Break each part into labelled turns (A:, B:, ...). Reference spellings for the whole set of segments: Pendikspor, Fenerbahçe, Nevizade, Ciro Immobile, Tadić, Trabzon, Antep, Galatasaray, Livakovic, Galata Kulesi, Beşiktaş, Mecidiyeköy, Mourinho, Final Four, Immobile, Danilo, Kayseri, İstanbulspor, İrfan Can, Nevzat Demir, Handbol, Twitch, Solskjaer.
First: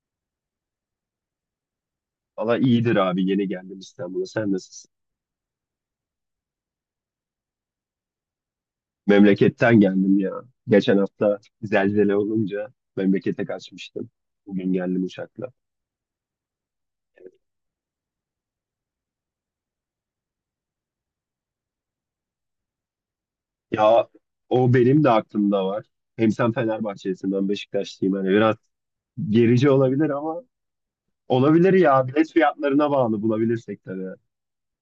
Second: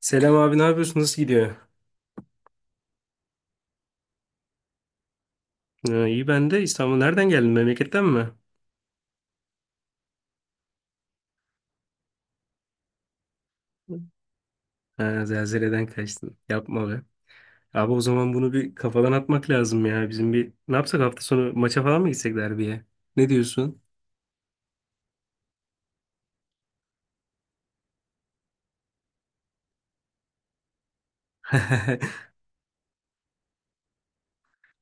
A: Selam abi ne yapıyorsun? Nasıl gidiyor?
B: Valla iyidir abi yeni geldim İstanbul'a. Sen nasılsın?
A: Ha, iyi ben de İstanbul. Nereden geldin? Memleketten mi?
B: Memleketten geldim ya. Geçen hafta zelzele olunca memlekete kaçmıştım. Bugün geldim
A: Ha,
B: uçakla.
A: zelzeleden kaçtın. Yapma be. Abi o zaman bunu bir kafadan atmak lazım ya. Bizim bir ne yapsak hafta sonu maça falan mı gitsek derbiye? Ne diyorsun?
B: Ya o benim de aklımda var. Hem sen Fenerbahçelisin ben Beşiktaşlıyım. Hani biraz gerici olabilir ama olabilir ya. Bilet fiyatlarına bağlı bulabilirsek tabii.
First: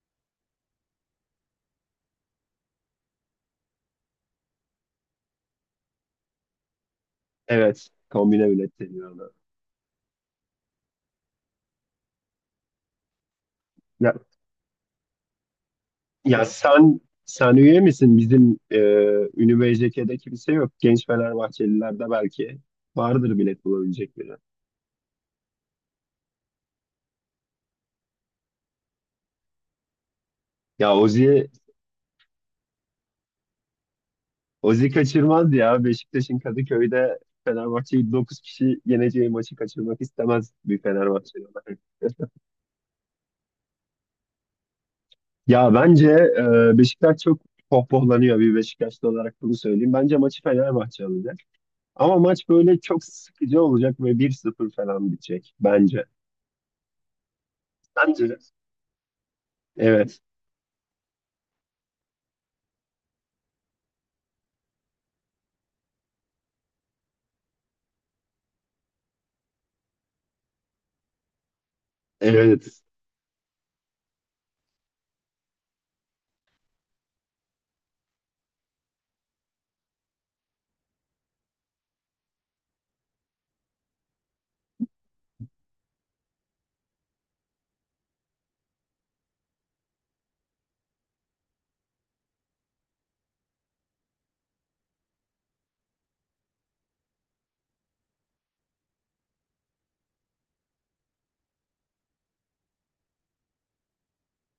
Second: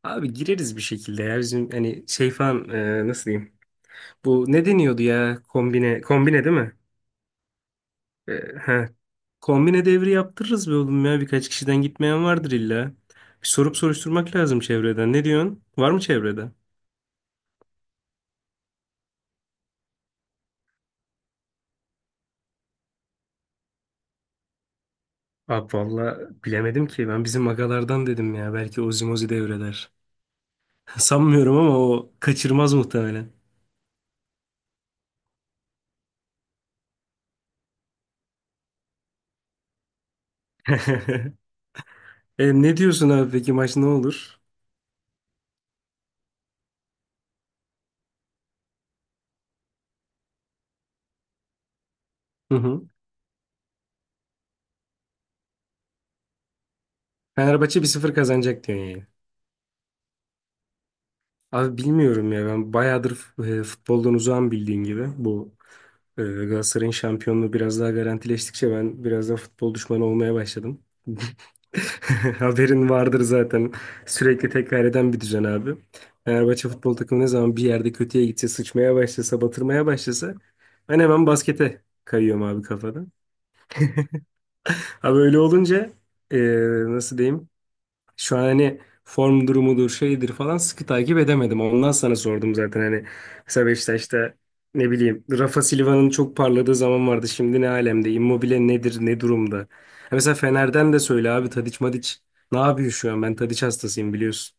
A: Abi gireriz bir şekilde ya. Bizim hani şey falan Nasıl diyeyim? Bu ne deniyordu ya? Kombine. Kombine değil mi?
B: Evet
A: E,
B: kombine bilet
A: he.
B: deniyor ona.
A: Kombine devri yaptırırız be oğlum ya. Birkaç kişiden gitmeyen vardır illa. Bir sorup soruşturmak lazım çevreden. Ne diyorsun? Var mı
B: Ya
A: çevrede?
B: sen üye misin? Bizim Ünlü BJK'de kimse yok. Genç Fenerbahçelilerde belki vardır bilet bulabilecek biri.
A: Abi valla bilemedim ki. Ben bizim agalardan dedim ya. Belki Ozi devreler.
B: Ya Ozi,
A: Sanmıyorum ama o kaçırmaz muhtemelen.
B: Ozi kaçırmaz ya. Beşiktaş'ın Kadıköy'de Fenerbahçe'yi 9 kişi yeneceği maçı kaçırmak istemez bir Fenerbahçeli olarak.
A: Ne diyorsun abi peki maç ne olur?
B: Ya bence Beşiktaş çok pohpohlanıyor, bir Beşiktaşlı olarak bunu söyleyeyim. Bence maçı Fenerbahçe alacak. Ama maç
A: Hı
B: böyle
A: hı.
B: çok sıkıcı olacak ve bir sıfır falan bitecek bence.
A: Fenerbahçe 1-0
B: Bence.
A: kazanacak diyorsun yani.
B: Evet.
A: Abi bilmiyorum ya ben bayağıdır futboldan uzağım bildiğin gibi. Bu Galatasaray'ın şampiyonluğu biraz daha garantileştikçe ben biraz da futbol düşmanı olmaya başladım.
B: Evet.
A: Haberin vardır zaten. Sürekli tekrar eden bir düzen abi. Fenerbahçe futbol takımı ne zaman bir yerde kötüye gitse, sıçmaya başlasa, batırmaya başlasa ben hemen baskete kayıyorum abi kafada. Abi öyle olunca ee, nasıl diyeyim? Şu an hani form durumudur, şeydir falan sıkı takip edemedim. Ondan sana sordum zaten hani mesela Beşiktaş'ta ne bileyim Rafa Silva'nın çok parladığı zaman vardı. Şimdi ne alemde? Immobile nedir? Ne durumda? Ha, mesela Fener'den de söyle abi Tadiç Madiç ne yapıyor şu an? Ben Tadiç hastasıyım biliyorsun.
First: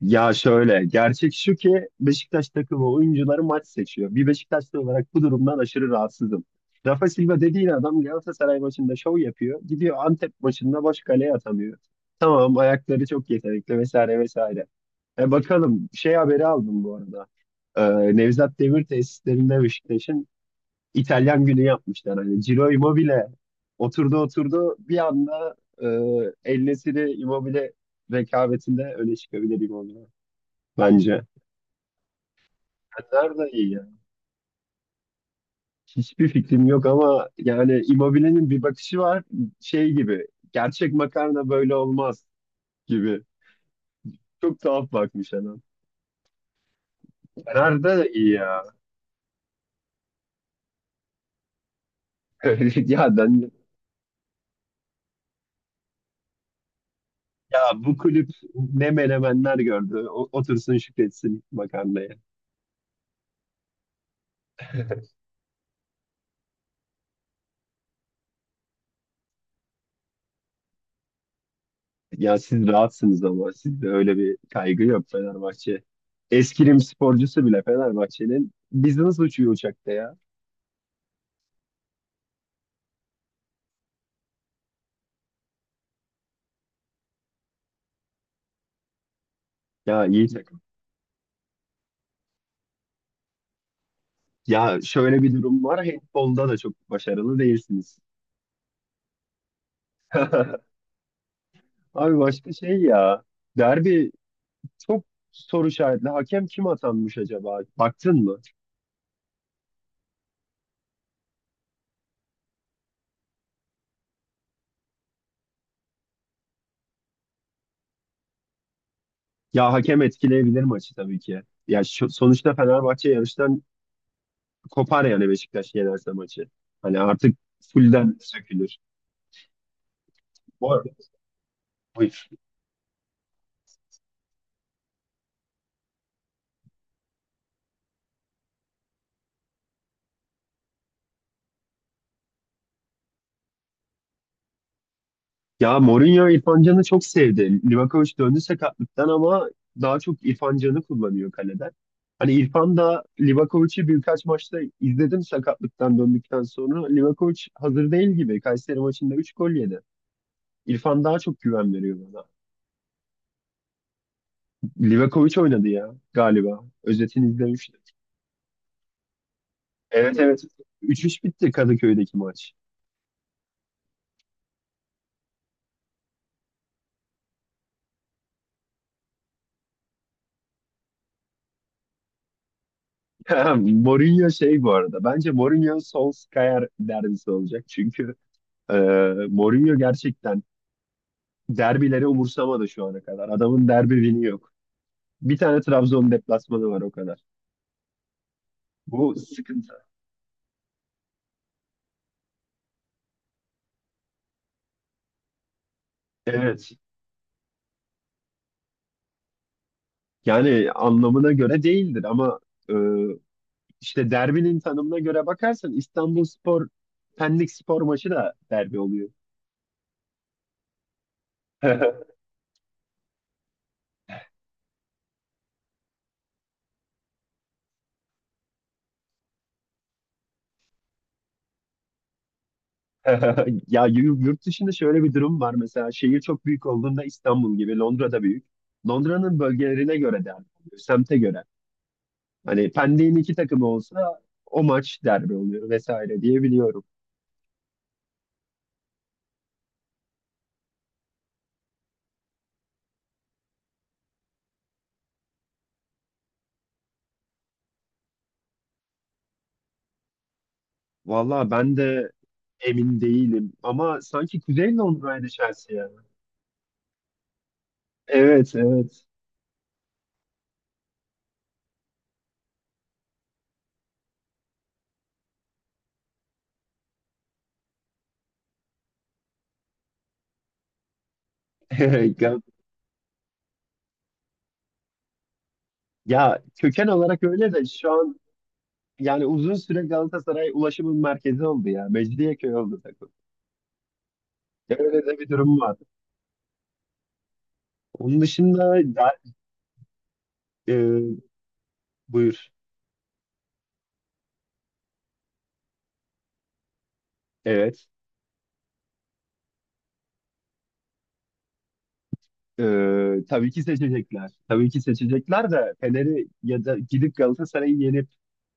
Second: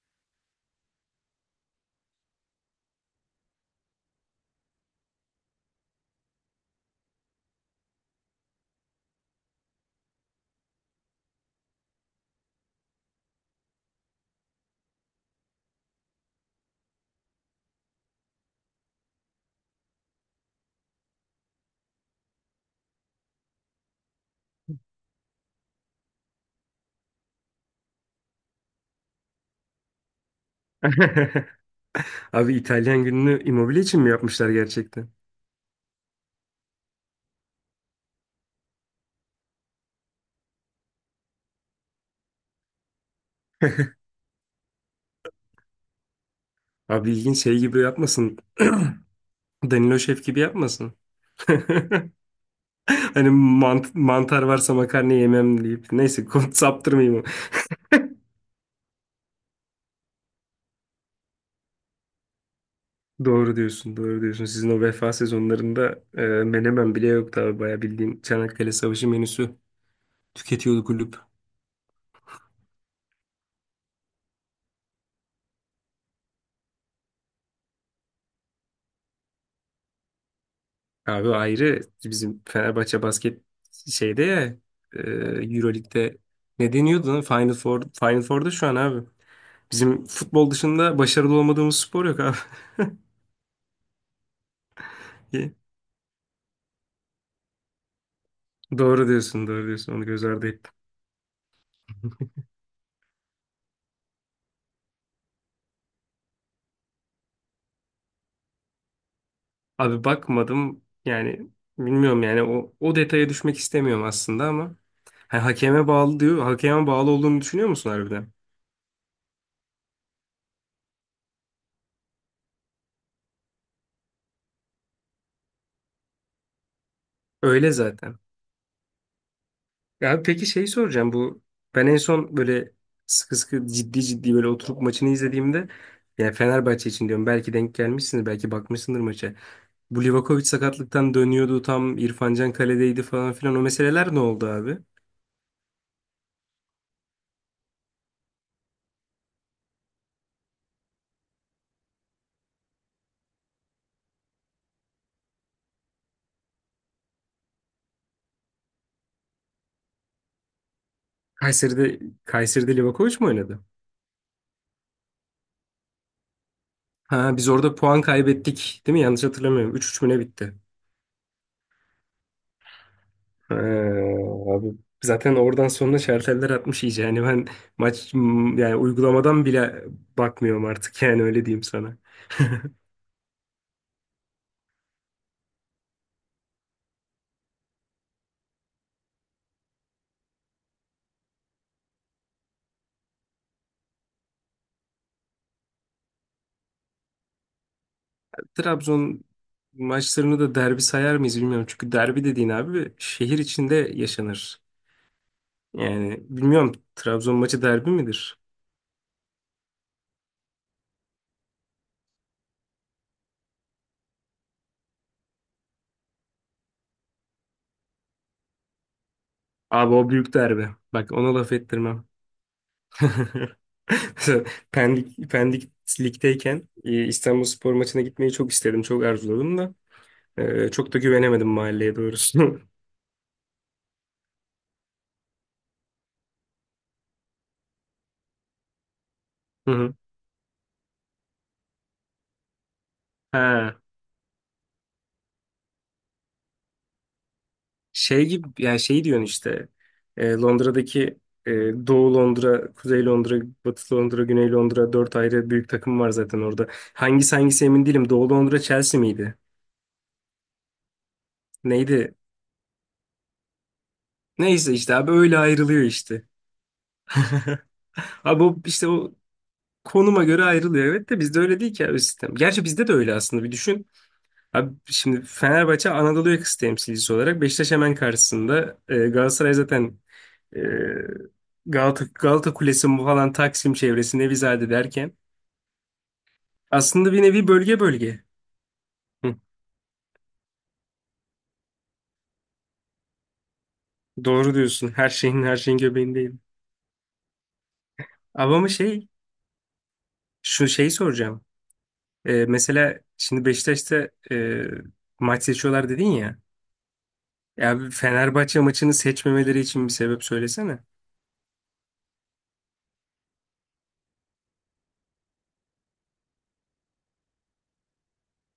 B: Ya şöyle, gerçek şu ki Beşiktaş takımı oyuncuları maç seçiyor. Bir Beşiktaşlı olarak bu durumdan aşırı rahatsızım. Rafa Silva dediğin adam Galatasaray maçında şov yapıyor. Gidiyor Antep maçında boş kaleye atamıyor. Tamam, ayakları çok yetenekli vesaire vesaire. E bakalım, şey haberi aldım bu arada. Nevzat Demir tesislerinde Beşiktaş'ın İtalyan günü yapmışlar. Hani Ciro Immobile oturdu oturdu bir anda, e, El Nesiri Immobile rekabetinde öne çıkabilir Immobile bence.
A: Abi İtalyan
B: Fener
A: gününü
B: de iyi
A: Immobile
B: ya.
A: için mi yapmışlar gerçekten?
B: Hiçbir fikrim yok ama yani Immobile'nin bir bakışı var şey gibi. Gerçek makarna böyle olmaz gibi. Çok tuhaf bakmış adam.
A: Abi ilginç şey gibi
B: Fener de iyi
A: yapmasın.
B: ya.
A: Danilo Şef gibi yapmasın.
B: Ya
A: Hani
B: ben,
A: mantar varsa makarna yemem deyip. Neyse konu saptırmayayım.
B: ya bu kulüp ne menemenler gördü. Otursun şükretsin makarnaya.
A: Doğru diyorsun, doğru diyorsun. Sizin o vefa sezonlarında menemen bile yoktu abi. Bayağı bildiğin Çanakkale Savaşı menüsü tüketiyordu kulüp.
B: Ya siz rahatsınız ama sizde öyle bir kaygı yok Fenerbahçe. Eskirim sporcusu bile Fenerbahçe'nin biz nasıl uçuyor uçakta ya?
A: Abi o ayrı bizim Fenerbahçe basket şeyde ya, e, Euroleague'de ne deniyordu lan? Final Four'da şu an abi. Bizim
B: Ya iyi,
A: futbol dışında başarılı olmadığımız spor yok abi.
B: ya şöyle bir durum var. Handbolda da çok başarılı değilsiniz.
A: Doğru diyorsun, doğru diyorsun. Onu göz ardı ettim.
B: Abi başka şey ya. Derbi çok soru işaretli. Hakem kim atanmış acaba? Baktın mı?
A: Abi bakmadım yani, bilmiyorum yani, o detaya düşmek istemiyorum aslında ama. Ha, hakeme bağlı diyor. Hakeme bağlı olduğunu düşünüyor musun harbiden?
B: Ya hakem etkileyebilir maçı tabii ki. Sonuçta Fenerbahçe yarıştan kopar yani Beşiktaş yenerse maçı. Hani artık
A: Öyle
B: fullden
A: zaten.
B: sökülür.
A: Ya peki şeyi
B: Bu arada.
A: soracağım, bu ben en
B: Buyur.
A: son böyle sıkı sıkı ciddi ciddi böyle oturup maçını izlediğimde, yani Fenerbahçe için diyorum, belki denk gelmişsindir, belki bakmışsındır maça. Bu Livakovic sakatlıktan dönüyordu, tam İrfan Can kaledeydi falan filan, o meseleler ne oldu abi?
B: Ya Mourinho İrfan Can'ı çok sevdi. Livakovic döndü sakatlıktan ama daha çok İrfan Can'ı kullanıyor kaleden. Hani İrfan da Livakovic'i birkaç maçta izledim sakatlıktan döndükten sonra. Livakovic hazır değil gibi. Kayseri maçında 3 gol yedi. İrfan daha çok güven veriyor
A: Kayseri'de
B: bana.
A: Kayseri'de Livakovic mi oynadı?
B: Livakovic oynadı ya galiba. Özetini
A: Ha, biz
B: izlemiştim.
A: orada puan kaybettik değil mi? Yanlış hatırlamıyorum. Üç üç mü
B: Evet,
A: ne
B: evet.
A: bitti?
B: 3-3 bitti Kadıköy'deki maç.
A: Ha, abi zaten oradan sonra şarteller atmış iyice. Yani ben yani uygulamadan bile bakmıyorum artık, yani öyle diyeyim sana.
B: Mourinho şey bu arada. Bence Mourinho Solskjaer derbisi olacak. Çünkü ee, Mourinho gerçekten derbileri umursamadı şu ana kadar. Adamın derbi win'i yok. Bir tane Trabzon deplasmanı var o kadar. Bu
A: Trabzon
B: sıkıntı.
A: maçlarını da derbi sayar mıyız bilmiyorum. Çünkü derbi dediğin abi şehir içinde yaşanır. Yani
B: Evet.
A: bilmiyorum, Trabzon maçı derbi midir?
B: Yani anlamına göre değildir ama e, işte derbinin tanımına göre bakarsan İstanbulspor Pendikspor maçı da derbi oluyor.
A: Abi o büyük derbi. Bak ona laf ettirmem. Pendik'teyken İstanbulspor maçına gitmeyi çok istedim, çok arzuladım da çok da güvenemedim mahalleye doğrusu.
B: Yurt dışında şöyle bir durum var. Mesela şehir çok büyük olduğunda İstanbul gibi Londra'da büyük. Londra'nın
A: Hı hı.
B: bölgelerine göre derbi oluyor. Semte göre. Hani Pendik'in iki takımı
A: Ha,
B: olsa o maç derbi oluyor vesaire diye biliyorum.
A: şey gibi yani, şey diyorsun işte, Londra'daki e, Doğu Londra, Kuzey Londra, Batı Londra, Güney Londra, dört ayrı büyük takım var zaten orada. Hangisi emin değilim. Doğu Londra Chelsea miydi?
B: Valla ben de
A: Neydi?
B: emin değilim ama sanki
A: Neyse
B: Kuzey
A: işte abi,
B: Londra'ydı
A: öyle
B: Chelsea
A: ayrılıyor
B: yani.
A: işte. Abi
B: Evet,
A: o, işte
B: evet.
A: o konuma göre ayrılıyor. Evet de bizde öyle değil ki abi sistem. Gerçi bizde de öyle aslında, bir düşün. Abi şimdi Fenerbahçe Anadolu yakası temsilcisi olarak Beşiktaş hemen karşısında. Galatasaray zaten e,
B: Gal-,
A: Galata Kulesi bu falan, Taksim çevresi, Nevizade derken,
B: ya köken
A: aslında
B: olarak
A: bir nevi
B: öyle de
A: bölge
B: şu an
A: bölge.
B: yani
A: Hı,
B: uzun süre Galatasaray ulaşımın merkezi oldu ya. Mecidiyeköy oldu takım.
A: doğru diyorsun.
B: Öyle de bir
A: Her
B: durum var.
A: şeyin göbeğindeyim.
B: Onun
A: Ama ama
B: dışında
A: şey
B: da-
A: Şu şeyi
B: e,
A: soracağım.
B: buyur.
A: Mesela şimdi Beşiktaş'ta maç seçiyorlar dedin ya. Ya
B: Evet.
A: bir Fenerbahçe maçını seçmemeleri için bir sebep söylesene.
B: Tabii ki seçecekler. Tabii ki seçecekler de Fener'i, ya da gidip Galatasaray'ı yenip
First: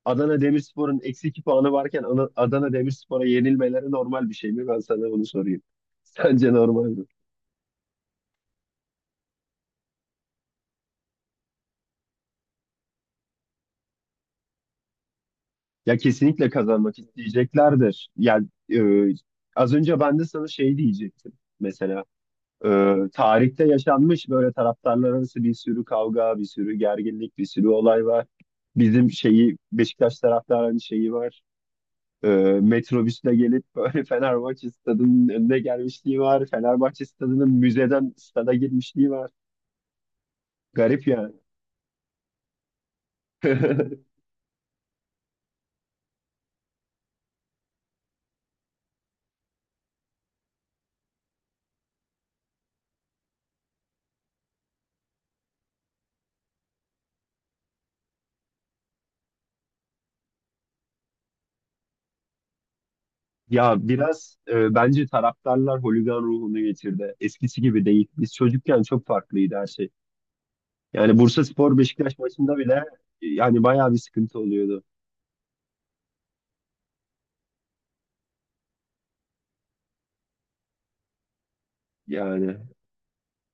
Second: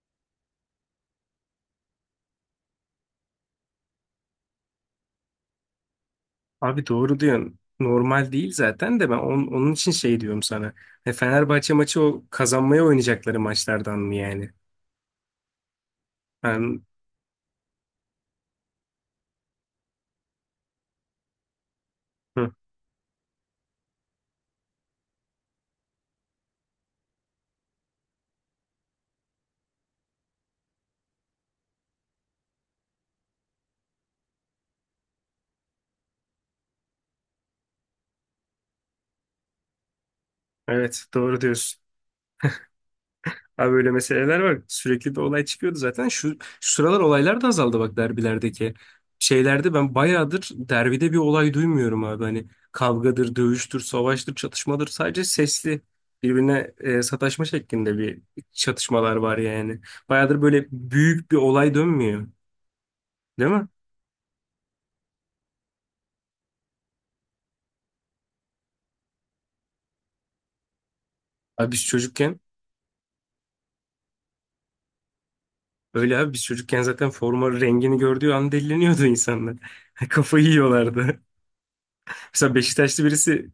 B: Adana Demirspor'un eksi 2 puanı varken Adana Demirspor'a yenilmeleri normal bir şey mi? Ben sana bunu sorayım. Sence normal
A: Abi
B: mi?
A: doğru diyorsun. Normal değil zaten, de ben onun için şey diyorum sana. Fenerbahçe maçı o kazanmaya oynayacakları maçlardan mı yani?
B: Ya kesinlikle
A: Ben,
B: kazanmak isteyeceklerdir. Yani az önce ben de sana şey diyecektim. Mesela
A: hı,
B: e, tarihte yaşanmış böyle taraftarlar arası bir sürü kavga, bir sürü gerginlik, bir sürü olay var. Bizim şeyi Beşiktaş taraftarının şeyi var. E, metrobüsle gelip böyle Fenerbahçe stadının önüne gelmişliği var. Fenerbahçe stadının müzeden stada girmişliği var.
A: evet
B: Garip yani.
A: doğru diyorsun. Abi böyle meseleler var. Sürekli bir olay çıkıyordu zaten. Şu sıralar olaylar da azaldı bak, derbilerdeki. Şeylerde ben bayağıdır derbide bir olay duymuyorum abi. Hani kavgadır, dövüştür, savaştır, çatışmadır. Sadece sesli birbirine sataşma şeklinde bir çatışmalar var yani. Bayağıdır böyle büyük bir olay dönmüyor. Değil mi?
B: Ya biraz bence taraftarlar holigan ruhunu getirdi. Eskisi gibi değil. Biz çocukken çok farklıydı her şey. Yani
A: Abi
B: Bursaspor
A: biz
B: Beşiktaş
A: çocukken
B: maçında bile yani bayağı bir sıkıntı oluyordu.
A: Öyle abi biz çocukken zaten forma rengini gördüğü an deliniyordu insanlar. Kafayı yiyorlardı. Mesela
B: Yani
A: Beşiktaşlı birisi,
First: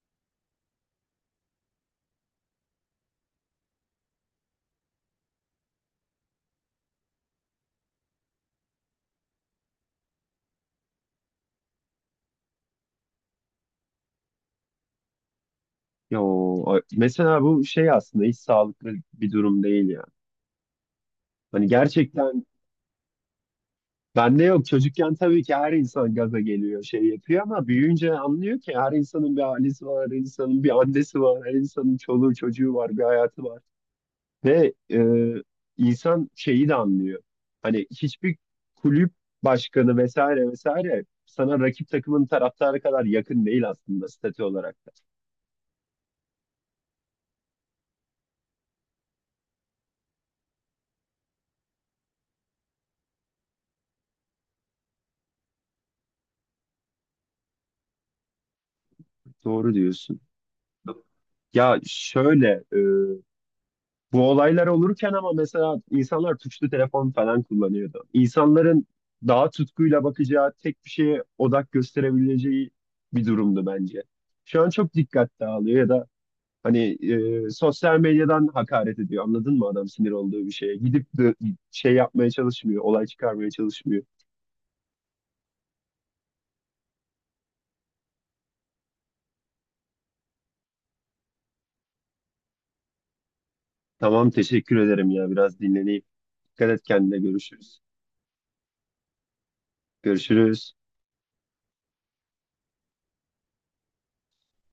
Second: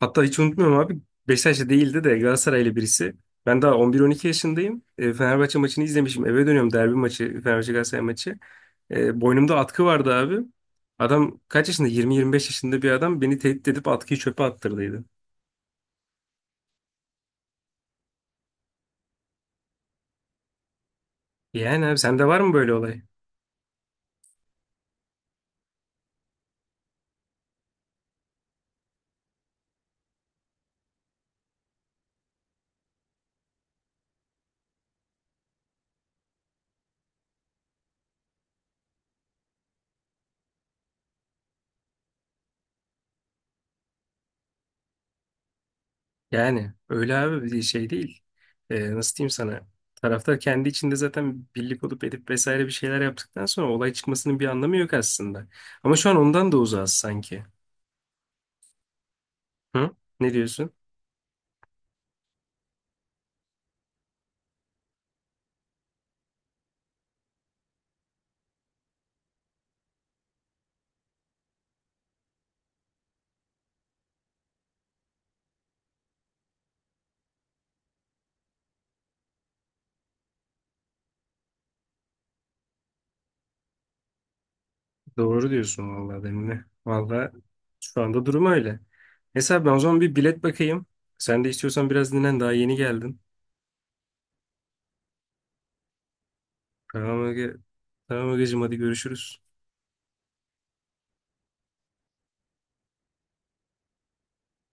A: hatta hiç unutmuyorum abi, Beşiktaşlı değildi de Galatasaraylı birisi. Ben daha 11-12 yaşındayım. Fenerbahçe maçını izlemişim. Eve dönüyorum, derbi maçı, Fenerbahçe Galatasaray maçı. Boynumda atkı vardı abi. Adam kaç yaşında? 20-25 yaşında bir adam beni tehdit edip atkıyı çöpe attırdıydı.
B: mesela bu şey aslında hiç sağlıklı bir durum değil ya. Hani
A: Yani abi, sende var
B: gerçekten
A: mı böyle olay?
B: bende yok. Çocukken tabii ki her insan gaza geliyor, şey yapıyor ama büyüyünce anlıyor ki her insanın bir ailesi var, her insanın bir annesi var, her insanın çoluğu çocuğu var, bir hayatı var. Ve insan şeyi de anlıyor. Hani hiçbir kulüp başkanı vesaire vesaire sana rakip takımın taraftarı kadar yakın değil aslında statü olarak da.
A: Yani öyle abi, bir şey değil. Nasıl diyeyim sana? Taraftar kendi içinde zaten birlik olup edip vesaire bir şeyler yaptıktan sonra olay çıkmasının bir anlamı yok aslında. Ama şu an ondan da uzağız sanki.
B: Doğru
A: Hı?
B: diyorsun.
A: Ne diyorsun?
B: Ya şöyle bu olaylar olurken ama mesela insanlar tuşlu telefon falan kullanıyordu. İnsanların daha tutkuyla bakacağı, tek bir şeye odak gösterebileceği bir durumdu bence. Şu an çok dikkat dağılıyor ya da hani sosyal medyadan hakaret ediyor. Anladın mı adam sinir olduğu bir şeye? Gidip de şey yapmaya çalışmıyor, olay çıkarmaya çalışmıyor.
A: Doğru diyorsun vallahi Demine. Vallahi şu anda durum öyle. Mesela ben o zaman bir bilet bakayım. Sen de istiyorsan biraz dinlen, daha yeni geldin.
B: Tamam teşekkür ederim ya, biraz dinleneyim. Dikkat et kendine,
A: Tamam Ege.
B: görüşürüz.
A: Tamam Ege'cim, hadi görüşürüz.
B: Görüşürüz.